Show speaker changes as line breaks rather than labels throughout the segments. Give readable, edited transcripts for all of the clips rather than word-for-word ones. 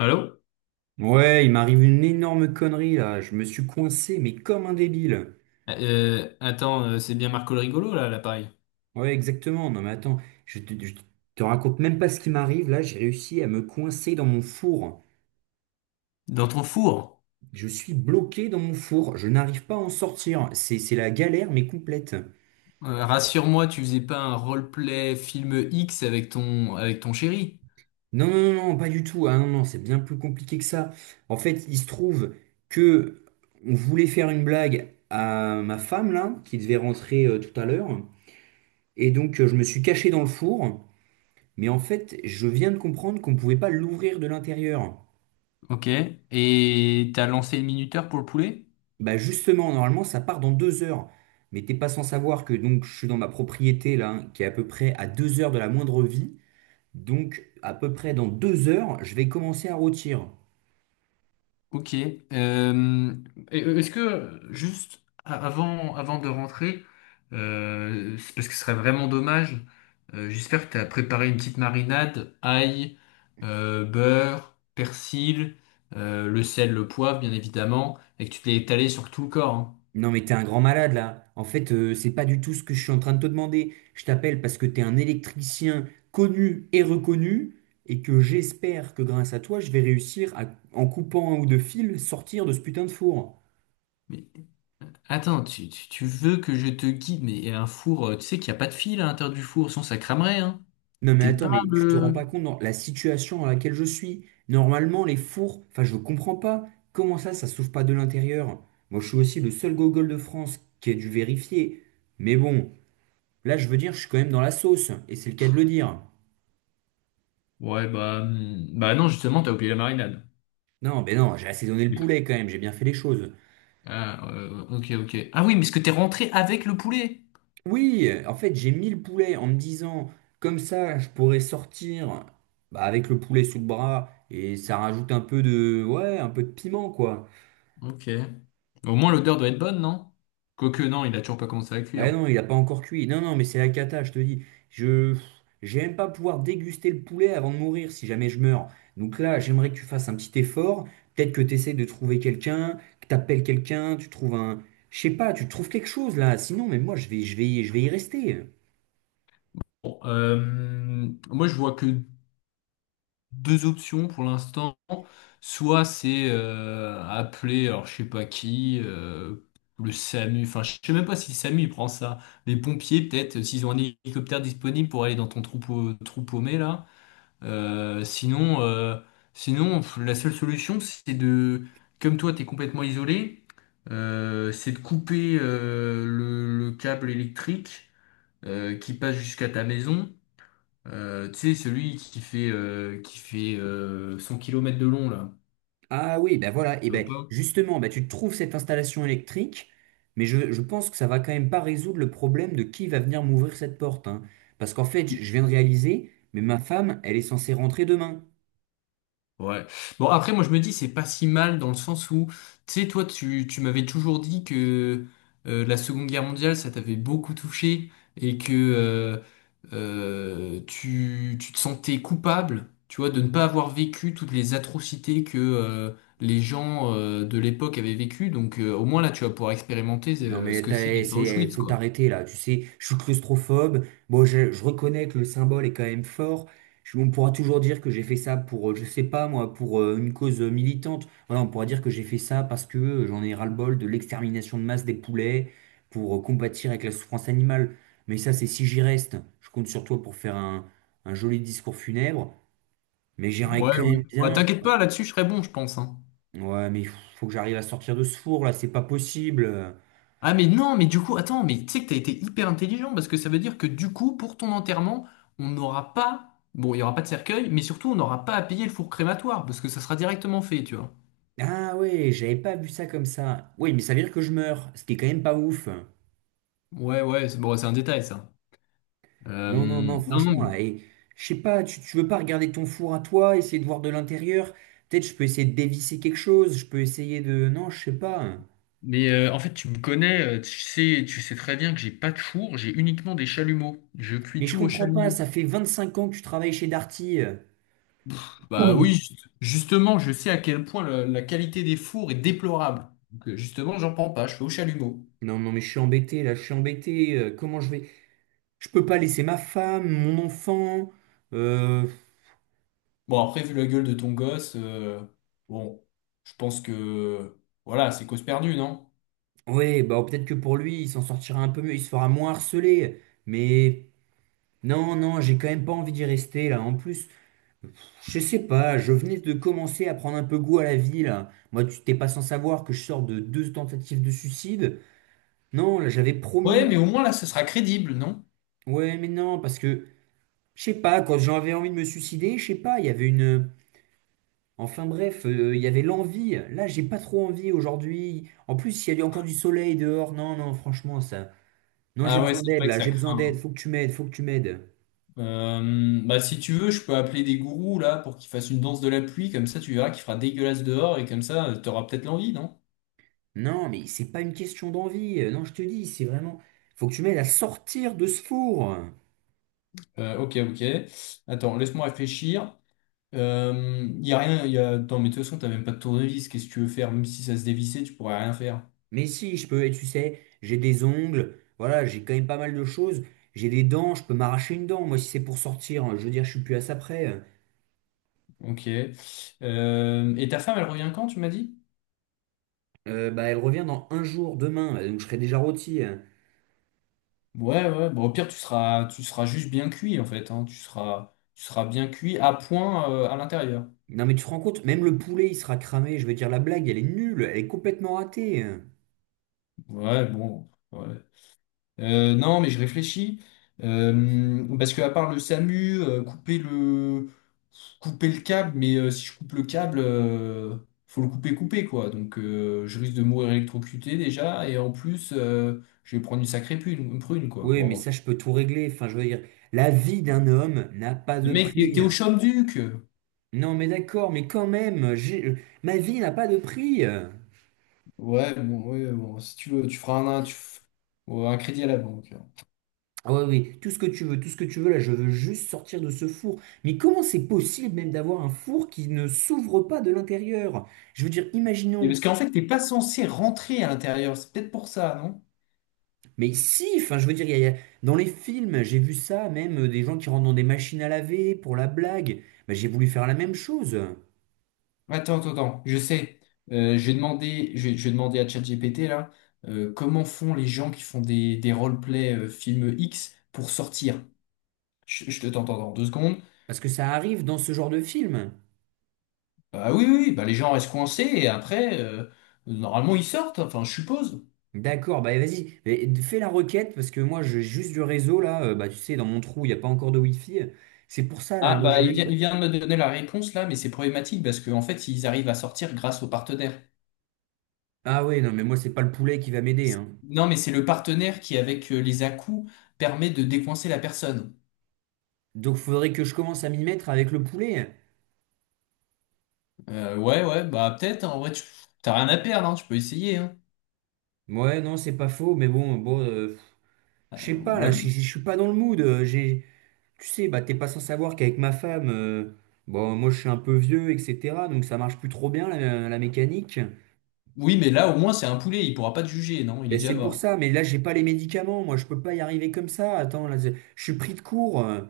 Allô?
Ouais, il m'arrive une énorme connerie là. Je me suis coincé, mais comme un débile.
C'est bien Marco le rigolo là, à l'appareil.
Ouais, exactement. Non, mais attends, je te raconte même pas ce qui m'arrive. Là, j'ai réussi à me coincer dans mon four.
Dans ton four.
Je suis bloqué dans mon four. Je n'arrive pas à en sortir. C'est la galère, mais complète.
Rassure-moi, tu faisais pas un roleplay film X avec ton chéri.
Non, non, non, non, pas du tout. Ah non, non, c'est bien plus compliqué que ça. En fait, il se trouve que on voulait faire une blague à ma femme là, qui devait rentrer tout à l'heure. Et donc, je me suis caché dans le four. Mais en fait, je viens de comprendre qu'on ne pouvait pas l'ouvrir de l'intérieur.
Ok. Et t'as lancé le minuteur pour le poulet?
Bah justement, normalement, ça part dans 2 heures. Mais t'es pas sans savoir que donc je suis dans ma propriété là, hein, qui est à peu près à 2 heures de la moindre vie. Donc à peu près dans 2 heures, je vais commencer à rôtir.
Ok. Euh, Est-ce que juste avant, avant de rentrer, c'est parce que ce serait vraiment dommage, j'espère que tu as préparé une petite marinade, ail, beurre, persil, le sel, le poivre, bien évidemment, et que tu te l'es étalé sur tout le corps, hein.
Non mais t'es un grand malade là. En fait, c'est pas du tout ce que je suis en train de te demander. Je t'appelle parce que t'es un électricien connu et reconnu et que j'espère que grâce à toi, je vais réussir à, en coupant un ou deux fils, sortir de ce putain de four.
Mais attends, tu veux que je te guide, mais un four, tu sais qu'il n'y a pas de fil à l'intérieur du four, sinon ça cramerait, hein.
Non mais
T'es
attends,
pas
mais tu te rends pas
le...
compte dans la situation dans laquelle je suis. Normalement, les fours, enfin je comprends pas. Comment ça, ça s'ouvre pas de l'intérieur? Moi, je suis aussi le seul gogol de France qui a dû vérifier. Mais bon, là, je veux dire, je suis quand même dans la sauce, et c'est le cas de le dire.
Ouais, bah, bah non, justement, t'as oublié la marinade.
Non, mais non, j'ai assaisonné le poulet quand même, j'ai bien fait les choses.
Ok. Ah oui, mais est-ce que t'es rentré avec le poulet?
Oui, en fait, j'ai mis le poulet en me disant, comme ça, je pourrais sortir bah, avec le poulet sous le bras, et ça rajoute un peu de, ouais, un peu de piment, quoi.
Ok. Au moins l'odeur doit être bonne, non? Quoique non, il a toujours pas commencé à
Bah
cuire.
non, il n'a pas encore cuit. Non, non, mais c'est la cata, je te dis. Je J'aime pas pouvoir déguster le poulet avant de mourir si jamais je meurs. Donc là, j'aimerais que tu fasses un petit effort. Peut-être que tu essaies de trouver quelqu'un, que tu appelles quelqu'un, tu trouves un... Je sais pas, tu trouves quelque chose là. Sinon, mais moi, je vais y rester.
Moi je vois que deux options pour l'instant. Soit c'est appeler, alors je sais pas qui, le SAMU. Enfin, je sais même pas si le SAMU il prend ça. Les pompiers, peut-être, s'ils ont un hélicoptère disponible pour aller dans ton trou paumé là. Euh, sinon, euh, Sinon, pff, la seule solution, c'est de, comme toi, t'es complètement isolé, c'est de couper le câble électrique qui passe jusqu'à ta maison. Tu sais, celui qui fait, 100 kilomètres de long, là.
Ah oui, ben voilà. Et
Je veux
ben
pas.
justement, ben tu trouves cette installation électrique, mais je pense que ça va quand même pas résoudre le problème de qui va venir m'ouvrir cette porte, hein. Parce qu'en fait, je viens de réaliser, mais ma femme, elle est censée rentrer demain.
Ouais. Bon, après, moi, je me dis, c'est pas si mal dans le sens où, tu sais, toi, tu m'avais toujours dit que la Seconde Guerre mondiale, ça t'avait beaucoup touché et que tu te sentais coupable, tu vois, de ne pas avoir vécu toutes les atrocités que les gens de l'époque avaient vécues. Donc, au moins, là, tu vas pouvoir expérimenter
Non
euh, ce
mais
que c'est d'être à
c'est,
Auschwitz,
faut
quoi.
t'arrêter là, tu sais, je suis claustrophobe, bon je reconnais que le symbole est quand même fort. On pourra toujours dire que j'ai fait ça pour, je sais pas moi, pour une cause militante, voilà, on pourra dire que j'ai fait ça parce que j'en ai ras-le-bol de l'extermination de masse des poulets, pour combattre avec la souffrance animale, mais ça c'est si j'y reste, je compte sur toi pour faire un joli discours funèbre, mais j'aimerais
Ouais,
quand
ouais.
même
Bah,
bien,
t'inquiète pas, là-dessus, je serais bon, je pense, hein.
ouais mais faut que j'arrive à sortir de ce four là, c'est pas possible.
Ah mais non, mais du coup, attends, mais tu sais que t'as été hyper intelligent parce que ça veut dire que du coup, pour ton enterrement, on n'aura pas, bon, il y aura pas de cercueil, mais surtout, on n'aura pas à payer le four crématoire parce que ça sera directement fait, tu vois.
Ah ouais, j'avais pas vu ça comme ça. Oui, mais ça veut dire que je meurs, ce qui est quand même pas ouf.
Ouais, ouais, c'est bon, c'est un détail ça. Euh,
Non, non, non,
non, non,
franchement, là, et, je sais pas, tu veux pas regarder ton four à toi, essayer de voir de l'intérieur? Peut-être je peux essayer de dévisser quelque chose, je peux essayer de... Non, je sais pas.
Mais en fait, tu me connais, tu sais très bien que j'ai pas de four, j'ai uniquement des chalumeaux. Je cuis
Mais je
tout au
comprends pas,
chalumeau.
ça fait 25 ans que tu travailles chez Darty.
Bah oui,
Oui.
justement, je sais à quel point la qualité des fours est déplorable. Donc justement, j'en prends pas, je fais au chalumeau.
Non, non, mais je suis embêté, là, je suis embêté, comment je vais... Je peux pas laisser ma femme, mon enfant. Euh...
Bon, après, vu la gueule de ton gosse, bon, je pense que voilà, c'est cause perdue, non?
Ouais, bah peut-être que pour lui, il s'en sortira un peu mieux, il se fera moins harceler. Mais... Non, non, j'ai quand même pas envie d'y rester là. En plus, je sais pas, je venais de commencer à prendre un peu goût à la vie là. Moi, tu t'es pas sans savoir que je sors de deux tentatives de suicide. Non, là, j'avais
Ouais, mais
promis.
au moins là, ce sera crédible, non?
Ouais, mais non, parce que, je sais pas, quand j'avais envie de me suicider, je sais pas, il y avait une. Enfin bref, il y avait l'envie. Là, j'ai pas trop envie aujourd'hui. En plus, il y a encore du soleil dehors. Non, non, franchement, ça. Non, j'ai
Ah ouais,
besoin
c'est
d'aide
vrai que
là,
ça
j'ai besoin d'aide.
craint,
Faut que tu m'aides, faut que tu m'aides.
hein. Bah, si tu veux, je peux appeler des gourous là pour qu'ils fassent une danse de la pluie, comme ça tu verras qu'il fera dégueulasse dehors et comme ça, t'auras peut-être l'envie, non?
Non, mais c'est pas une question d'envie. Non, je te dis, c'est vraiment. Faut que tu m'aides à sortir de ce four.
Ok. Attends, laisse-moi réfléchir. Y a rien, y a... Attends, mais de toute façon, t'as même pas de tournevis, qu'est-ce que tu veux faire? Même si ça se dévissait, tu pourrais rien faire.
Mais si, je peux, tu sais, j'ai des ongles, voilà, j'ai quand même pas mal de choses. J'ai des dents, je peux m'arracher une dent, moi, si c'est pour sortir, hein. Je veux dire, je suis plus à ça près.
Ok. Et ta femme, elle revient quand, tu m'as dit?
Bah, elle revient dans un jour, demain, donc je serai déjà rôti, hein.
Ouais, ouais, bon, au pire, tu seras juste bien cuit, en fait, hein. Tu seras bien cuit à point, à l'intérieur.
Non, mais tu te rends compte, même le poulet, il sera cramé. Je veux dire, la blague, elle est nulle, elle est complètement ratée, hein.
Ouais, bon, ouais. Non, mais je réfléchis. Parce que à part le SAMU, couper le câble, mais si je coupe le câble, faut le couper, couper, quoi. Donc, je risque de mourir électrocuté, déjà, et en plus, je vais prendre une sacrée prune, quoi,
Oui,
pour
mais
avoir...
ça,
fait.
je peux tout régler. Enfin, je veux dire, la vie d'un homme n'a pas
Mais
de
mec,
prix.
t'es au Champ-Duc!
Non, mais d'accord, mais quand même, ma vie n'a pas de prix, euh.
Ouais, bon, si tu veux, tu feras un, tu f- ou un crédit à la banque.
Ah ouais, oui, tout ce que tu veux, tout ce que tu veux, là, je veux juste sortir de ce four. Mais comment c'est possible même d'avoir un four qui ne s'ouvre pas de l'intérieur? Je veux dire,
Et
imaginons,
parce qu'en fait, t'es pas censé rentrer à l'intérieur. C'est peut-être pour ça, non?
mais si, enfin, je veux dire, dans les films, j'ai vu ça, même des gens qui rentrent dans des machines à laver pour la blague. Bah, j'ai voulu faire la même chose,
Attends, attends, attends. Je sais. Je vais demander à ChatGPT là, comment font les gens qui font des roleplay film X pour sortir? Je te t'entends dans deux secondes.
parce que ça arrive dans ce genre de film.
Ah oui, oui, oui, bah les gens restent coincés et après, normalement, ils sortent. Enfin, je suppose.
D'accord, bah vas-y, mais fais la requête parce que moi j'ai juste du réseau là, bah tu sais, dans mon trou, il n'y a pas encore de Wi-Fi. C'est pour ça là,
Ah
moi,
bah
j'ai même pas-
il vient de me donner la réponse là, mais c'est problématique parce qu'en fait, ils arrivent à sortir grâce aux partenaires.
Ah ouais, non, mais moi c'est pas le poulet qui va m'aider, hein.
Non, mais c'est le partenaire qui, avec les à-coups, permet de décoincer la personne.
Donc faudrait que je commence à m'y mettre avec le poulet.
Ouais, ouais, bah peut-être, hein, en vrai, t'as rien à perdre, hein, tu peux essayer, hein.
Ouais, non, c'est pas faux, mais bon, bon, pff, je sais pas là,
Ouais.
je suis pas dans le mood, j'ai, tu sais, bah t'es pas sans savoir qu'avec ma femme, bon, moi je suis un peu vieux, etc. Donc ça marche plus trop bien la mécanique.
Oui, mais là, au moins, c'est un poulet, il pourra pas te juger, non, il est
Ben
déjà
c'est pour
mort.
ça, mais là j'ai pas les médicaments, moi je peux pas y arriver comme ça. Attends, là, je suis pris de court, euh.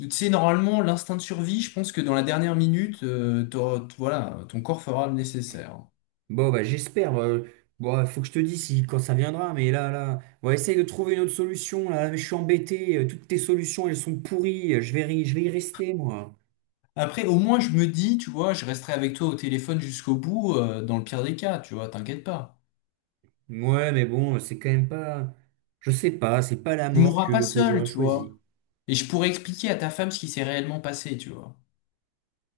Tu sais, normalement, l'instinct de survie, je pense que dans la dernière minute, voilà, ton corps fera le nécessaire.
Bon bah j'espère, bon, faut que je te dise si quand ça viendra, mais là, on essaye de trouver une autre solution. Là, mais je suis embêté, toutes tes solutions elles sont pourries, je vais y rester moi.
Après, au moins, je me dis, tu vois, je resterai avec toi au téléphone jusqu'au bout, dans le pire des cas, tu vois, t'inquiète pas.
Ouais, mais bon, c'est quand même pas. Je sais pas, c'est pas la
Tu
mort
mourras pas
que
seul,
j'aurais
tu vois.
choisi.
Et je pourrais expliquer à ta femme ce qui s'est réellement passé, tu vois.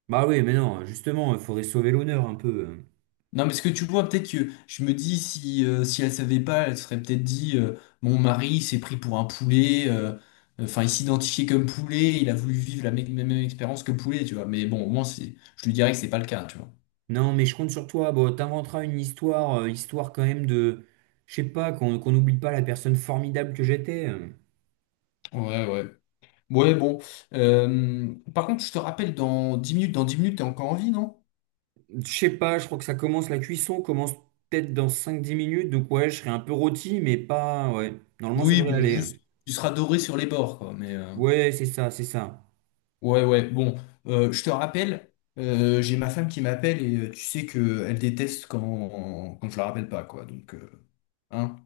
Bah oui, mais non, justement, il faudrait sauver l'honneur un peu, hein.
Non, mais ce que tu vois, peut-être que je me dis, si, si elle savait pas, elle serait peut-être dit, mon mari s'est pris pour un poulet, enfin, il s'identifiait comme poulet, il a voulu vivre la même expérience que le poulet, tu vois. Mais bon, au moins, c'est, je lui dirais que c'est pas le cas, tu vois.
Non, mais je compte sur toi. Bon, t'inventeras une histoire, histoire quand même de, je sais pas, qu'on n'oublie pas la personne formidable que j'étais.
Ouais, ouais. Ouais, bon. Par contre, je te rappelle, dans 10 minutes, dans 10 minutes, t'es encore en vie, non?
Je sais pas, je crois que ça commence, la cuisson commence peut-être dans cinq 10 minutes, donc ouais, je serai un peu rôti, mais pas, ouais. Normalement, ça
Oui,
devrait
bon,
aller.
juste, tu seras doré sur les bords, quoi, mais...
Ouais, c'est ça, c'est ça.
Ouais, ouais, bon, je te rappelle, j'ai ma femme qui m'appelle et tu sais que elle déteste quand je la rappelle pas, quoi. Donc, hein.